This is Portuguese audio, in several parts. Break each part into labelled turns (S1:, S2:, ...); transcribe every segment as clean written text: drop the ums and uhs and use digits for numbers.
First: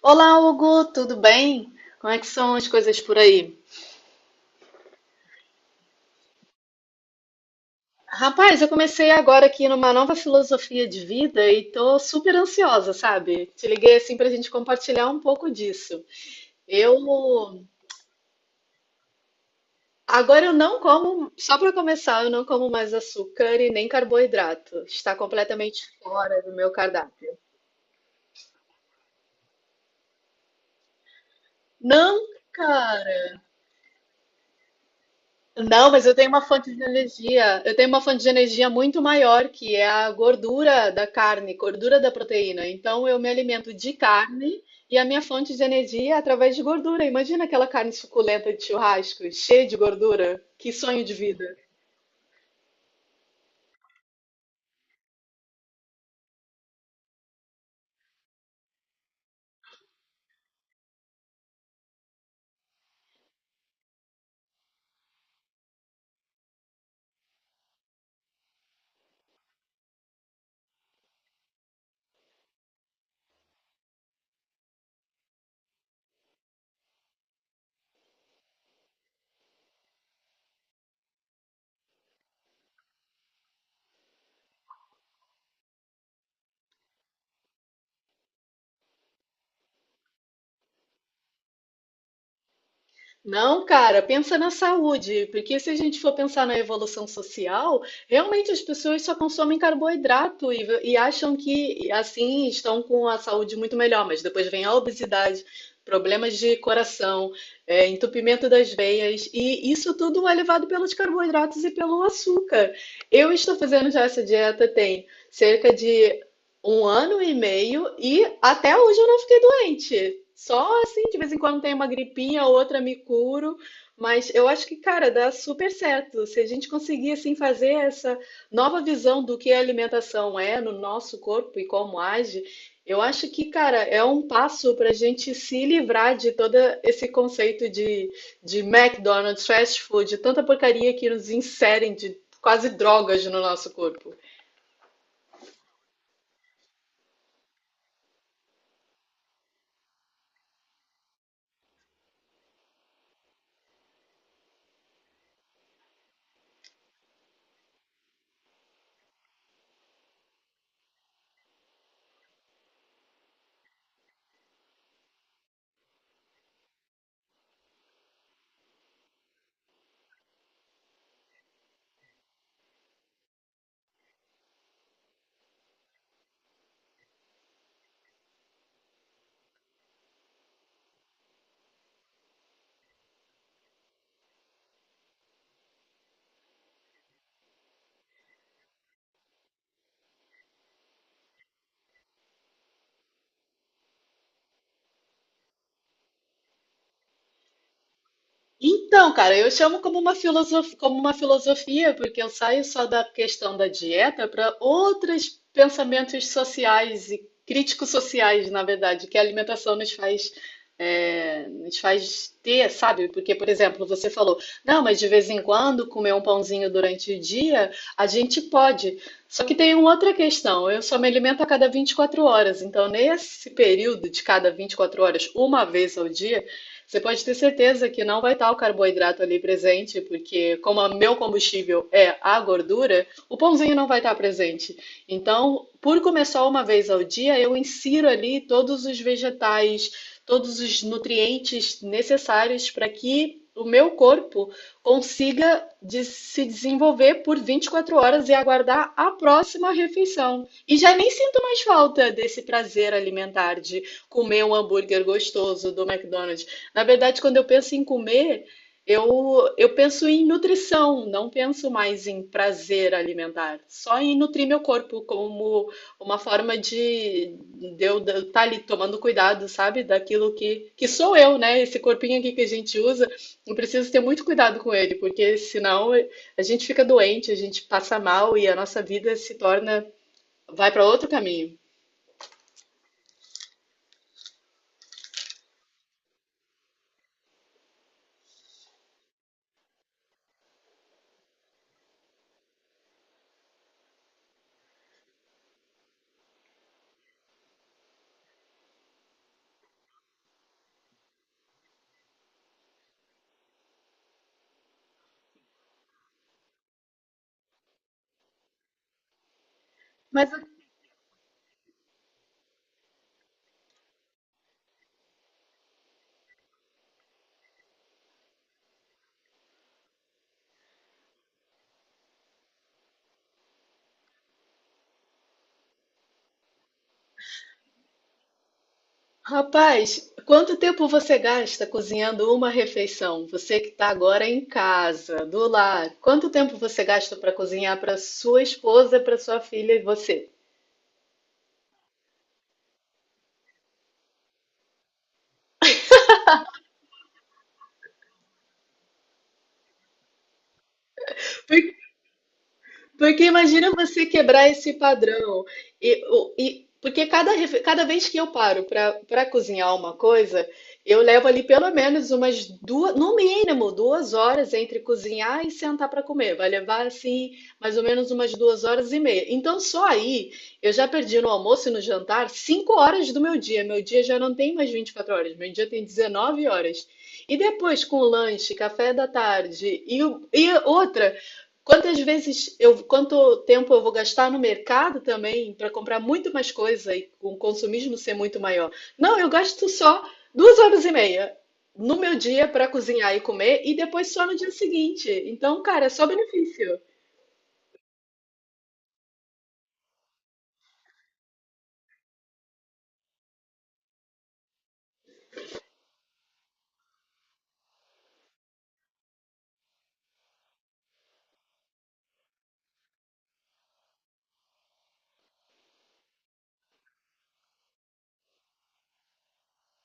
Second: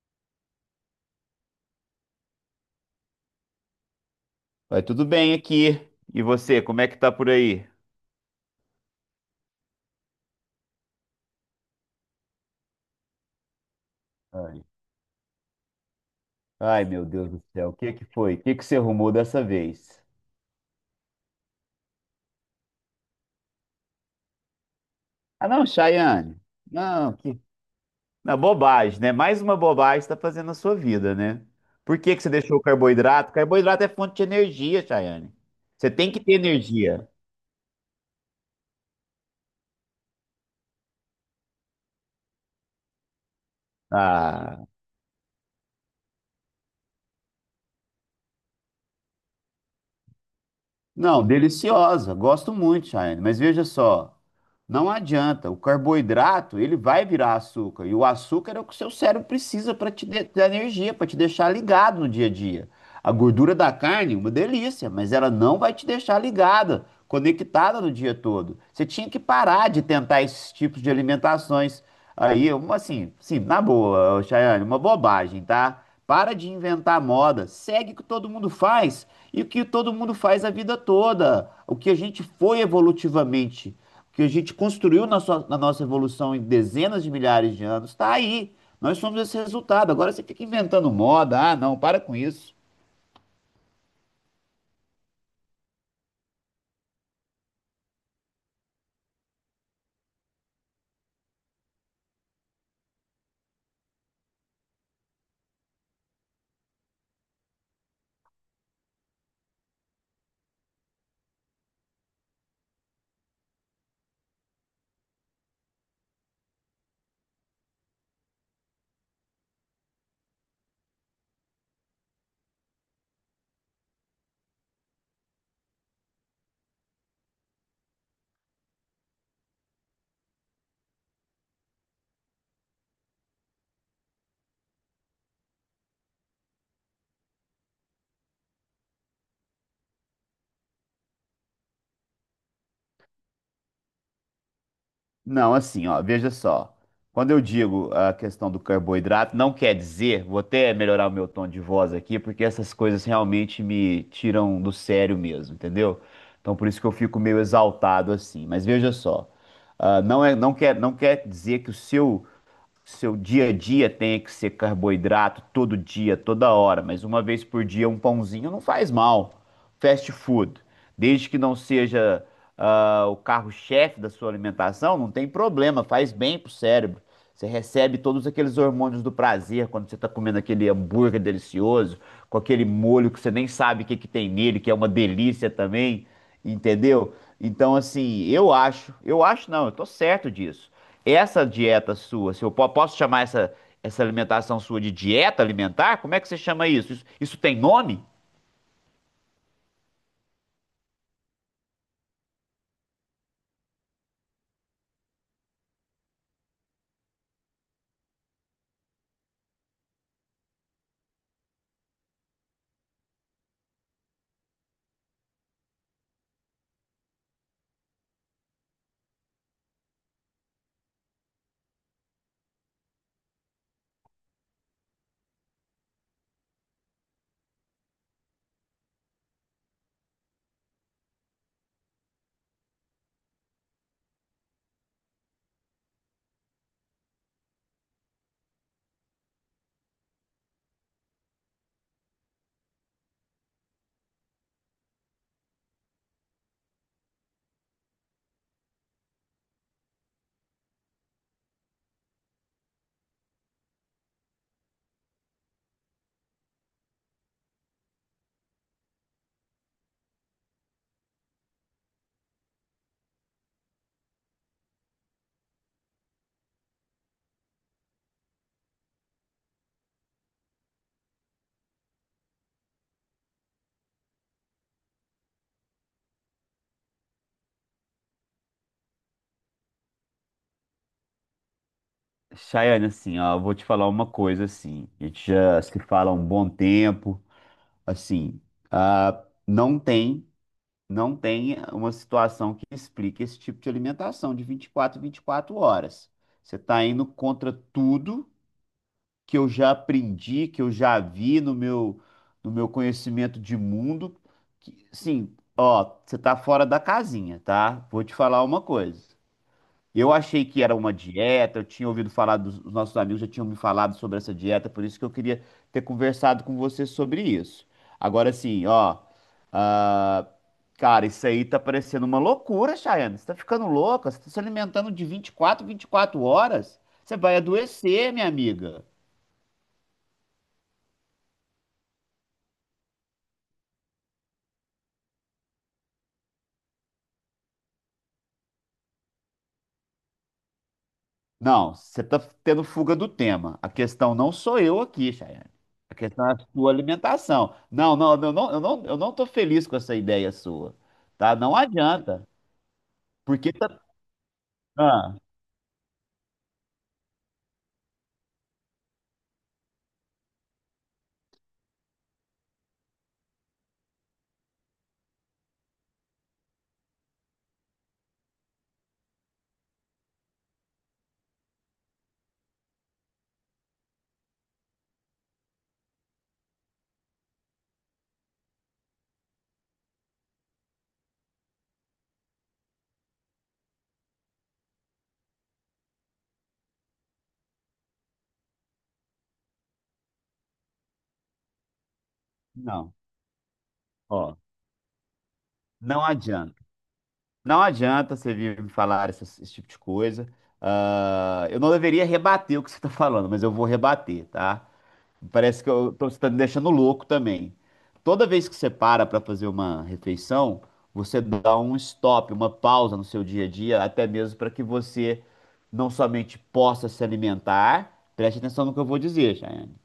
S1: Olá, Hugo, tudo bem? Como é que são as coisas por aí?
S2: Vai tudo bem aqui. E você, como é que tá por aí?
S1: Rapaz, eu comecei agora aqui numa nova filosofia de vida e tô super ansiosa, sabe? Te liguei assim pra gente
S2: Ai,
S1: compartilhar um pouco disso.
S2: ai,
S1: Eu
S2: meu Deus do céu, o que que foi? O que que você arrumou dessa vez?
S1: agora eu não como, só pra começar, eu não como mais açúcar e nem carboidrato. Está
S2: Ah, não,
S1: completamente fora
S2: Chayane.
S1: do meu
S2: Não,
S1: cardápio.
S2: que... Não, bobagem, né? Mais uma bobagem está fazendo na sua vida, né? Por que
S1: Não,
S2: que você deixou o carboidrato? Carboidrato é fonte de energia, Chayane.
S1: não,
S2: Você
S1: mas
S2: tem
S1: eu
S2: que
S1: tenho
S2: ter
S1: uma fonte de
S2: energia.
S1: energia. Eu tenho uma fonte de energia muito maior, que é a gordura da carne, gordura da proteína. Então eu me alimento de carne
S2: Ah.
S1: e a minha fonte de energia é através de gordura. Imagina aquela carne suculenta de churrasco, cheia de gordura. Que sonho de
S2: Não,
S1: vida.
S2: deliciosa, gosto muito, Chayane, mas veja só, não adianta, o carboidrato, ele vai virar açúcar, e o açúcar é o que o seu cérebro precisa para te dar energia, para te deixar ligado no dia a dia. A gordura da carne, é uma delícia, mas ela não vai te deixar ligada, conectada no dia todo. Você tinha que parar de tentar esses tipos de alimentações aí, uma assim, sim, na boa, ô, Chayane, uma bobagem, tá? Para de inventar moda, segue o que todo mundo faz e o que todo mundo faz a vida toda. O que a gente foi evolutivamente, o que a gente construiu na nossa evolução em dezenas de milhares de anos, está aí. Nós somos esse resultado. Agora você fica inventando moda. Ah, não, para com isso.
S1: Não, cara, pensa na saúde, porque se a gente for pensar na evolução social, realmente as pessoas só consomem carboidrato e acham que assim estão com a saúde muito melhor, mas depois vem a obesidade, problemas de coração, entupimento das veias, e isso tudo é levado pelos carboidratos e pelo açúcar. Eu estou fazendo já essa dieta tem cerca de 1 ano e meio e até hoje eu não fiquei doente. Só assim, de vez em quando tem uma gripinha, outra me curo, mas eu acho que, cara, dá super certo. Se a gente conseguir assim fazer essa nova visão do que a alimentação é no nosso corpo e como age, eu acho que, cara, é um passo para a gente se livrar de todo esse conceito de McDonald's, fast food, tanta porcaria que nos inserem de quase drogas no nosso corpo.
S2: Não, assim, ó, veja só. Quando eu digo a questão do carboidrato, não quer dizer, vou até melhorar o meu tom de voz aqui, porque essas coisas realmente me tiram do sério mesmo, entendeu? Então por isso que eu fico meio exaltado assim. Mas veja só, não é, não quer dizer que o seu dia a dia tenha que ser carboidrato todo dia, toda hora, mas uma vez por dia um pãozinho não faz mal. Fast food, desde que não seja o carro-chefe da sua alimentação, não tem problema, faz bem pro cérebro. Você recebe todos aqueles hormônios do prazer quando você está comendo aquele hambúrguer delicioso, com aquele molho que você nem sabe o que que tem nele, que é uma delícia também, entendeu? Então, assim, eu acho não, eu tô certo disso. Essa dieta sua, se eu posso chamar essa alimentação sua de dieta alimentar? Como é que você chama isso? Isso tem nome?
S1: Então, cara, eu chamo como uma filosofia, porque eu saio só da questão da dieta para outros pensamentos sociais e críticos sociais, na verdade, que a alimentação nos faz, nos faz ter, sabe? Porque, por exemplo, você falou, não, mas de vez em quando comer um pãozinho durante o dia, a gente pode. Só que tem uma outra questão, eu só me alimento a cada 24 horas, então nesse período de cada 24 horas, uma vez ao dia, você pode ter certeza que não vai estar o carboidrato ali presente, porque como o meu combustível é a gordura, o pãozinho não vai estar presente. Então, por começar uma vez ao dia, eu insiro ali todos os vegetais, todos os nutrientes necessários para que o meu corpo se desenvolver por 24 horas e aguardar a próxima refeição. E já nem sinto mais falta desse prazer alimentar de comer um hambúrguer gostoso do McDonald's. Na verdade, quando eu penso em comer, eu penso em nutrição, não penso mais em prazer alimentar, só em nutrir meu corpo como uma forma de eu estar ali tomando cuidado, sabe? Daquilo que sou eu, né? Esse corpinho aqui que a gente usa, eu preciso ter muito cuidado com ele, porque senão a gente fica doente, a gente passa mal e a nossa vida se torna, vai para outro caminho.
S2: Chayane, assim, ó, eu vou te falar uma coisa, assim, a gente já se fala há um bom tempo, assim, ah, não tem, não tem uma situação que explique esse tipo de alimentação de 24 horas. Você está indo contra tudo que eu já aprendi, que eu já vi no meu conhecimento de mundo. Que, sim, ó, você tá fora da casinha, tá? Vou te falar uma coisa. Eu achei que era uma dieta, eu tinha ouvido falar dos os nossos amigos já tinham me falado sobre essa dieta, por isso que eu queria ter conversado com você sobre isso. Agora sim, ó, ah, cara, isso aí tá parecendo uma loucura, Chayana. Você tá ficando louca, você tá se alimentando de vinte e quatro horas. Você vai adoecer, minha amiga.
S1: Rapaz, quanto tempo você gasta cozinhando uma refeição? Você que está agora em casa, do lar, quanto tempo você gasta para cozinhar para sua esposa, para sua filha e você?
S2: Não, você está tendo fuga do tema. A questão não sou eu aqui, Chayane. A questão é a sua alimentação. Não, não, eu não tô feliz com essa ideia sua, tá? Não adianta,
S1: Porque
S2: porque
S1: imagina
S2: tá...
S1: você quebrar esse
S2: Ah,
S1: padrão. Porque cada vez que eu paro para cozinhar uma coisa, eu levo ali pelo menos umas duas, no mínimo 2 horas entre cozinhar e sentar para comer. Vai levar assim mais ou menos umas 2 horas e meia. Então só aí eu já perdi no almoço e no jantar 5 horas do meu dia. Meu dia já não tem mais 24 horas, meu dia tem 19 horas. E depois com o lanche, café da tarde e outra. Quanto tempo eu vou gastar no mercado também para comprar muito mais coisa e o consumismo ser muito maior? Não, eu gasto só 2 horas e meia no meu dia para
S2: não,
S1: cozinhar e comer e depois só no
S2: ó,
S1: dia seguinte. Então, cara, é
S2: não
S1: só
S2: adianta.
S1: benefício.
S2: Não adianta você vir me falar esse tipo de coisa. Ah, eu não deveria rebater o que você está falando, mas eu vou rebater, tá? Parece que eu tô, você tá me deixando louco também. Toda vez que você para para fazer uma refeição, você dá um stop, uma pausa no seu dia a dia, até mesmo para que você não somente possa se alimentar, preste atenção no que eu vou dizer, Chayane,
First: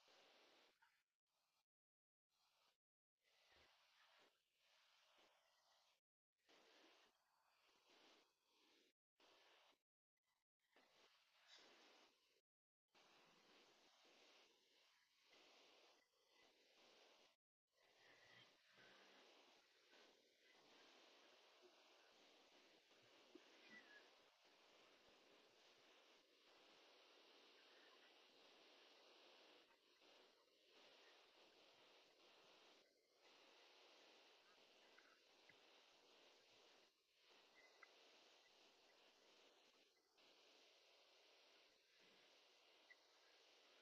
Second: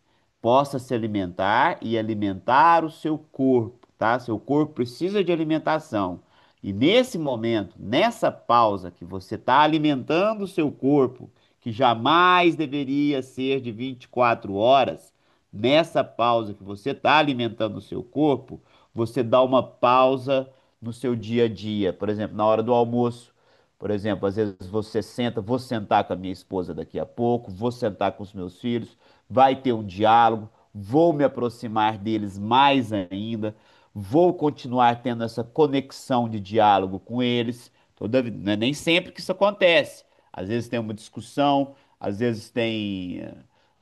S2: possa se alimentar e alimentar o seu corpo, tá? Seu corpo precisa de alimentação. E nesse momento, nessa pausa que você está alimentando o seu corpo, que jamais deveria ser de 24 horas, nessa pausa que você está alimentando o seu corpo, você dá uma pausa no seu dia a dia. Por exemplo, na hora do almoço, por exemplo, às vezes você senta, vou sentar com a minha esposa daqui a pouco, vou sentar com os meus filhos, vai ter um diálogo, vou me aproximar deles mais ainda, vou continuar tendo essa conexão de diálogo com eles. Toda, né, nem sempre que isso acontece. Às vezes tem uma discussão, às vezes tem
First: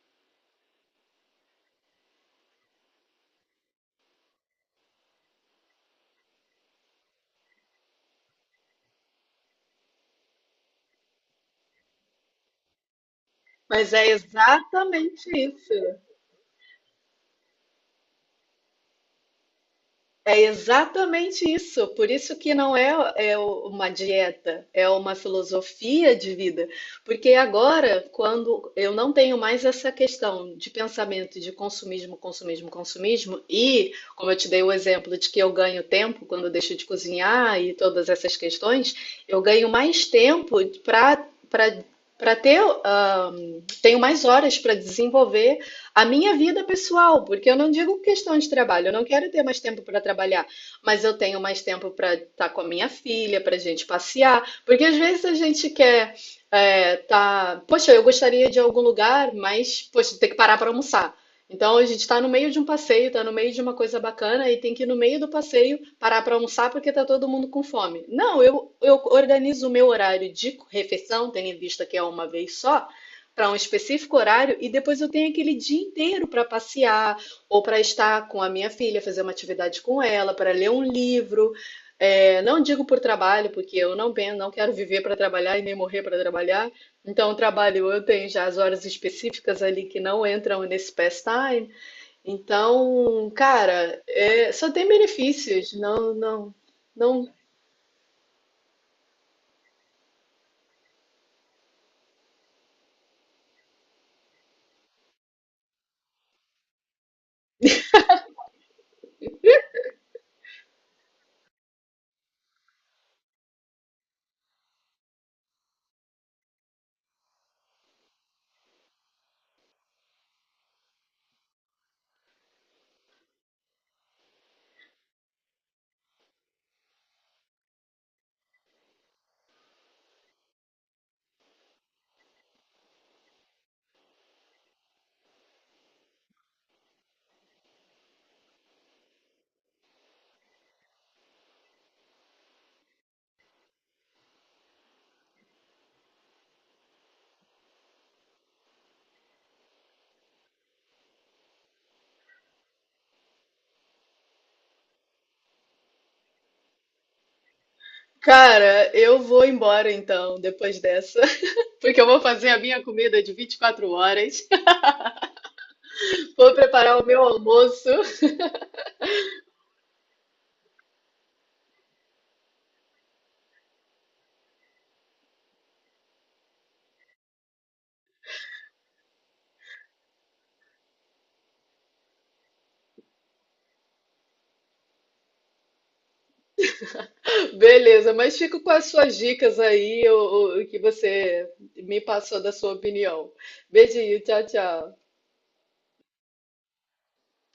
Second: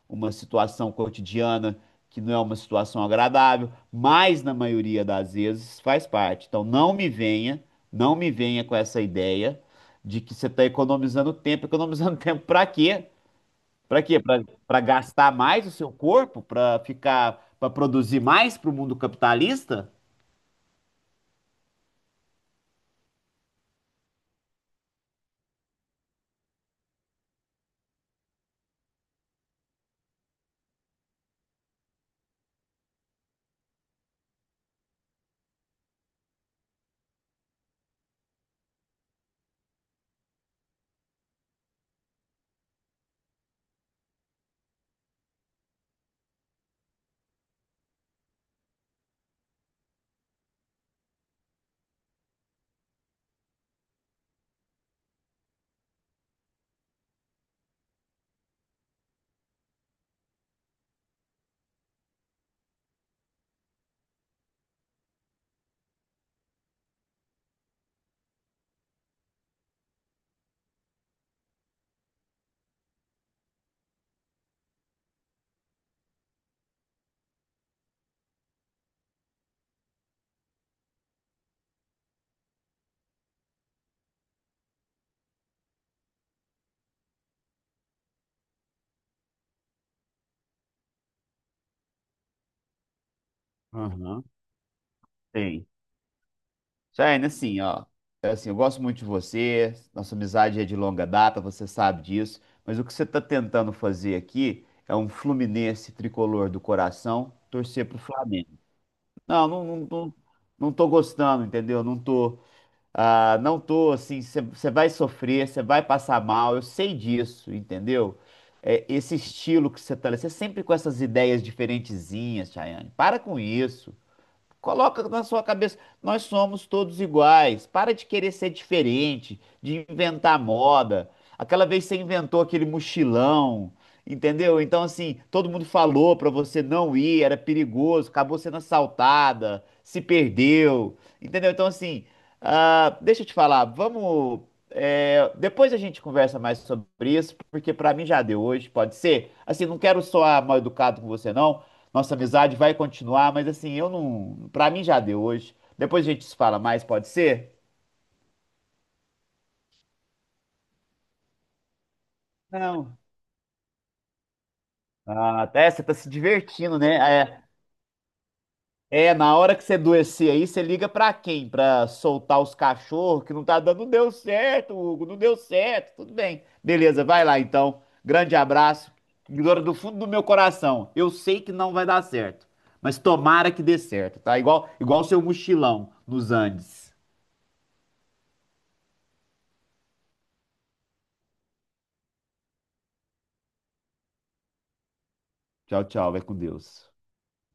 S2: uma situação cotidiana que não é uma situação agradável, mas na maioria das vezes faz parte. Então não me venha, não me venha com essa ideia de que você está economizando tempo. Economizando tempo para quê?
S1: Mas
S2: Para
S1: é
S2: quê? Para
S1: exatamente
S2: gastar mais o
S1: isso.
S2: seu corpo? Para ficar, para produzir mais para o mundo capitalista?
S1: É exatamente isso. Por isso que não é, é uma dieta, é uma filosofia de vida. Porque agora, quando eu não tenho mais essa questão de pensamento de consumismo, consumismo, consumismo, e como eu te dei o exemplo de que eu ganho tempo quando eu deixo de cozinhar e todas essas questões, eu ganho mais tempo para para para tenho mais horas para desenvolver a minha vida pessoal, porque eu não digo questão de trabalho, eu não quero ter mais tempo para trabalhar, mas eu tenho mais tempo para estar com a minha filha, para a gente passear, porque às vezes a gente quer tá, poxa, eu gostaria de ir a algum lugar, mas poxa, tem que parar para almoçar. Então a gente está no meio de um passeio, está no meio de uma coisa bacana e tem que ir no meio do passeio parar para almoçar porque está todo mundo com fome. Não, eu organizo o meu horário de refeição, tendo em vista que é uma vez só, para um específico horário e depois eu tenho aquele dia inteiro para passear ou para estar com a minha filha, fazer uma atividade com ela, para ler um livro. É, não digo por trabalho, porque eu não, pen- não quero viver para trabalhar e nem morrer para trabalhar. Então, o trabalho eu tenho já as horas específicas ali que não entram nesse pastime. Então, cara,
S2: Aham,
S1: só tem
S2: tem.
S1: benefícios. Não, não,
S2: Jaiane,
S1: não.
S2: assim, ó, é assim, eu gosto muito de você, nossa amizade é de longa data, você sabe disso, mas o que você está tentando fazer aqui é um Fluminense tricolor do coração torcer pro Flamengo. Não, não, não, não, não tô gostando, entendeu? Não tô assim, você vai sofrer, você vai passar mal, eu sei disso, entendeu? É, esse estilo que você tá, você sempre com essas ideias diferentezinhas, Chayane, para com isso. Coloca na sua cabeça, nós somos todos iguais. Para de querer ser diferente, de inventar moda. Aquela vez você inventou aquele mochilão, entendeu? Então, assim, todo mundo falou para você não ir, era perigoso, acabou sendo assaltada, se perdeu, entendeu? Então, assim, deixa eu te falar, vamos. Depois a gente conversa mais sobre isso, porque para mim já deu hoje, pode ser? Assim, não quero soar mal educado com você, não. Nossa amizade vai continuar, mas assim, eu não. Pra mim já deu hoje. Depois a gente se fala mais, pode ser?
S1: Cara, eu vou embora então, depois dessa, porque eu vou fazer a minha
S2: Não.
S1: comida de 24 horas.
S2: Ah, até você tá se
S1: Vou
S2: divertindo, né?
S1: preparar o meu almoço.
S2: É, na hora que você adoecer aí, você liga pra quem? Pra soltar os cachorros, que não tá dando. Não deu certo, Hugo, não deu certo. Tudo bem. Beleza, vai lá então. Grande abraço. Ignora do fundo do meu coração. Eu sei que não vai dar certo, mas tomara que dê certo, tá? Igual o seu mochilão nos Andes.
S1: Beleza, mas fico com as suas dicas aí, o que você me passou da sua opinião. Beijinho, tchau, tchau.
S2: Tchau, tchau. Vai com Deus.